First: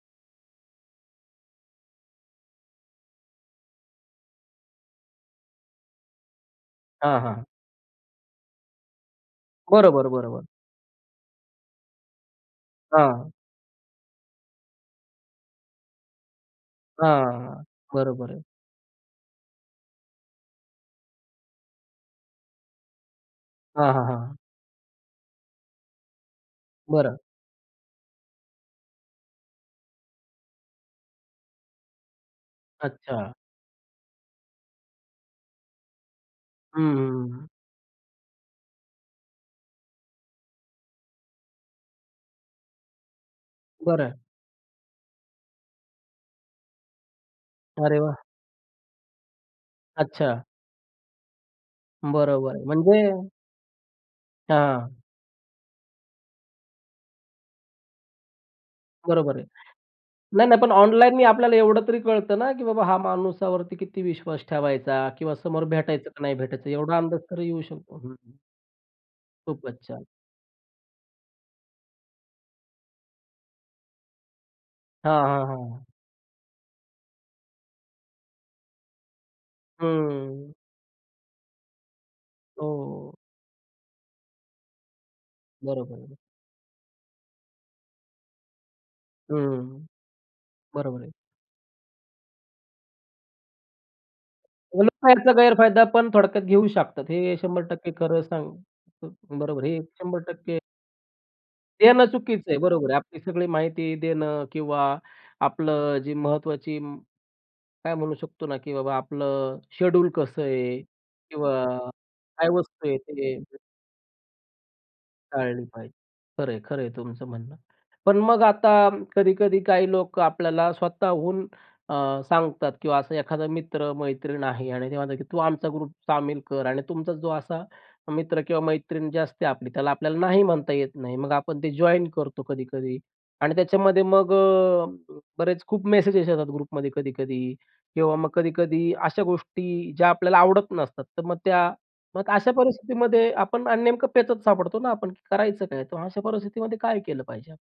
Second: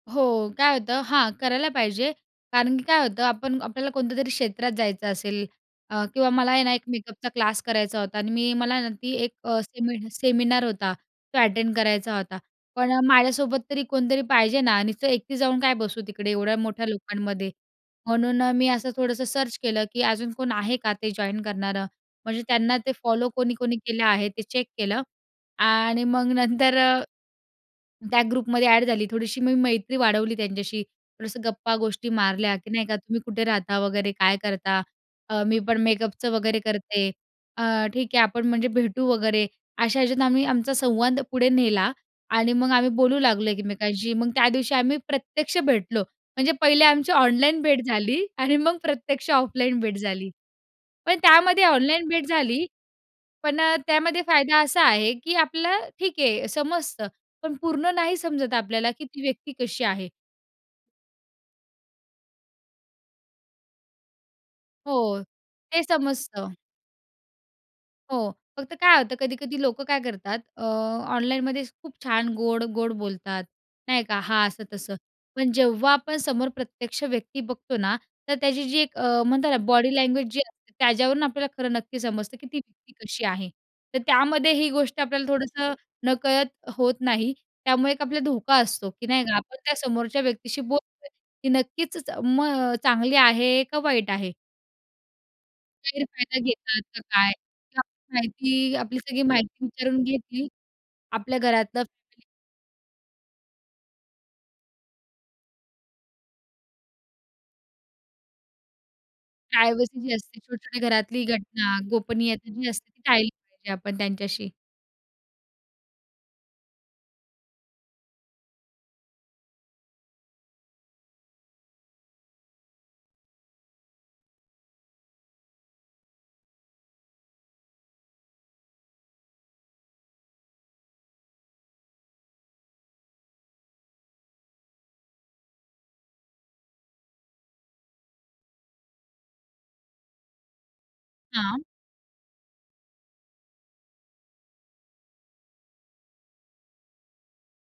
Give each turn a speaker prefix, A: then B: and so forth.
A: हो काय होतं हां करायला पाहिजे. कारण की काय होतं आपण आपल्याला कोणत्यातरी क्षेत्रात जायचं असेल अ, किंवा मला आहे ना, एक
B: हां,
A: मेकअपचा
B: हां.
A: क्लास करायचा होता आणि मी मला ना ती एक अ, सेमि
B: बरोबर, बरोबर.
A: सेमिनार होता, तो अटेंड करायचा होता. पण अ,
B: हां.
A: माझ्यासोबत तरी कोणतरी पाहिजे ना, आणि तर एकटी जाऊन काय बसू तिकडे एवढ्या मोठ्या
B: हां, हां,
A: लोकांमध्ये.
B: हां. बरोबर आहे.
A: म्हणून अ, मी असं थोडंसं सर्च केलं की अजून कोण आहे का ते जॉइन करणारं. म्हणजे त्यांना ते फॉलो कोणी कोणी
B: हां,
A: केलं
B: हां,
A: आहे
B: हां.
A: ते चेक केलं. आणि मग नंतर अ,
B: बरं.
A: त्या ग्रुपमध्ये ॲड झाली, थोडीशी मी मैत्री वाढवली त्यांच्याशी. थोडंसं गप्पा गोष्टी मारल्या की नाही का तुम्ही
B: अच्छा.
A: कुठे राहता, वगैरे काय करता? अ, मी पण मेकअपचं वगैरे
B: हं,
A: करते.
B: हं, हं.
A: अ, ठीक आहे आपण म्हणजे भेटू वगैरे. अशा ह्याच्यात आम्ही आमचा संवाद पुढे नेला आणि मग आम्ही बोलू लागलो एकमेकांशी.
B: बरं.
A: मग त्या दिवशी आम्ही प्रत्यक्ष भेटलो. म्हणजे पहिले आमची ऑनलाईन भेट
B: अरे वाह!
A: झाली आणि मग प्रत्यक्ष ऑफलाईन भेट झाली.
B: अच्छा.
A: पण त्यामध्ये ऑनलाईन भेट
B: बरोबर.
A: झाली
B: म्हणजे
A: पण अ, त्यामध्ये फायदा असा
B: हां.
A: आहे की आपलं ठीक आहे समजतं. पण पूर्ण नाही समजत आपल्याला की ती
B: बरोबर आहे.
A: व्यक्ती कशी आहे.
B: नाही, नाही. पण ऑनलाईननी आपल्याला एवढं तरी कळतं ना, की बाबा हा माणसावरती किती विश्वास
A: हो
B: ठेवायचा किंवा समोर
A: ते
B: भेटायचं की नाही
A: समजतं.
B: भेटायचं? एवढा अंदाज येऊ शकतो हं,
A: हो
B: हं.
A: फक्त काय होतं कधी-कधी
B: खूपच
A: लोकं काय
B: छान.
A: करतात अ, ऑनलाईनमध्येच खूप छान गोड-गोड बोलतात नाही का? हां असं-तसं.
B: हां, हां,
A: पण
B: हां.
A: जेव्हा आपण समोर प्रत्यक्ष व्यक्ती बघतो ना, तर त्याची जी एक अ, म्हणतात ना, बॉडी लँग्वेजजी
B: हं.
A: असते त्याच्यावरून आपल्याला खरं नक्की समजतं, की ती व्यक्ती
B: हो.
A: कशी आहे. तर त्यामध्ये ही गोष्ट आपल्याला थोडंसं
B: बरोबर आहे.
A: नकळत होत नाही. त्यामुळे एक आपल्याला धोका असतो की नाही का आपण त्या
B: हं.
A: समोरच्या व्यक्तीशी
B: बरोबर
A: बोलतो
B: आहे.
A: की नक्कीच मग चांगली आहे का वाईट आहे?
B: ऑनलाईनच्याही गैरफायदा पण
A: गैरफायदा
B: थोडक्यात घेऊ
A: घेतात का
B: शकतात.
A: काय
B: हे शंभर
A: किंवा
B: टक्के खरं सांग
A: माहिती आपली सगळी
B: हं,
A: माहिती
B: बरोबर आहे. हे
A: विचारून
B: शंभर
A: घेतील
B: टक्के
A: आपल्या घरातलं.
B: देणं
A: [unintelligible]
B: चुकीचं आहे. बरोबर आहे. आपली सगळी माहिती देणं किंवा आपलं जी महत्वाची म काय म्हणू शकतो ना, की बाबा आपलं
A: प्रायव्हसी
B: शेड्यूल
A: जी असते
B: कसं आहे
A: छोटे-छोट्या घरातली
B: किंवा
A: घटना. गोपनीयता
B: काय
A: जी
B: वस्तू
A: असते,
B: आहे
A: ती टाळली
B: ते.
A: पाहिजे आपण त्यांच्याशी.
B: टाळली पाहिजे. खरं आहे, खरं आहे तुमचं म्हणणं. पण मग आता कधी-कधी काही लोकं आपल्याला स्वतःहून अ, सांगतात किंवा असा एखादा मित्र, मैत्रीण आहे आणि ते म्हणतात, की तू आमचा ग्रुप सामील कर. आणि तुमचा जो असा मित्र किंवा मैत्रीण जी असते आपली, त्याला आपल्याला नाही म्हणता येत नाही. मग आपण ते जॉइन करतो कधी-कधी. आणि त्याच्यामध्ये मग अ, बरेच खूप मेसेज येतात, ग्रुपमध्ये कधी-कधी किंवा मग कधी-कधी अशा गोष्टी ज्या आपल्याला आवडत नसतात. तर मग
A: हां.
B: त्या मग अशा परिस्थितीमध्ये आपण अ, नेमकं पेचात सापडतो ना आपण, की करायचं काय? तर मग अशा परिस्थितीमध्ये काय केलं पाहिजे?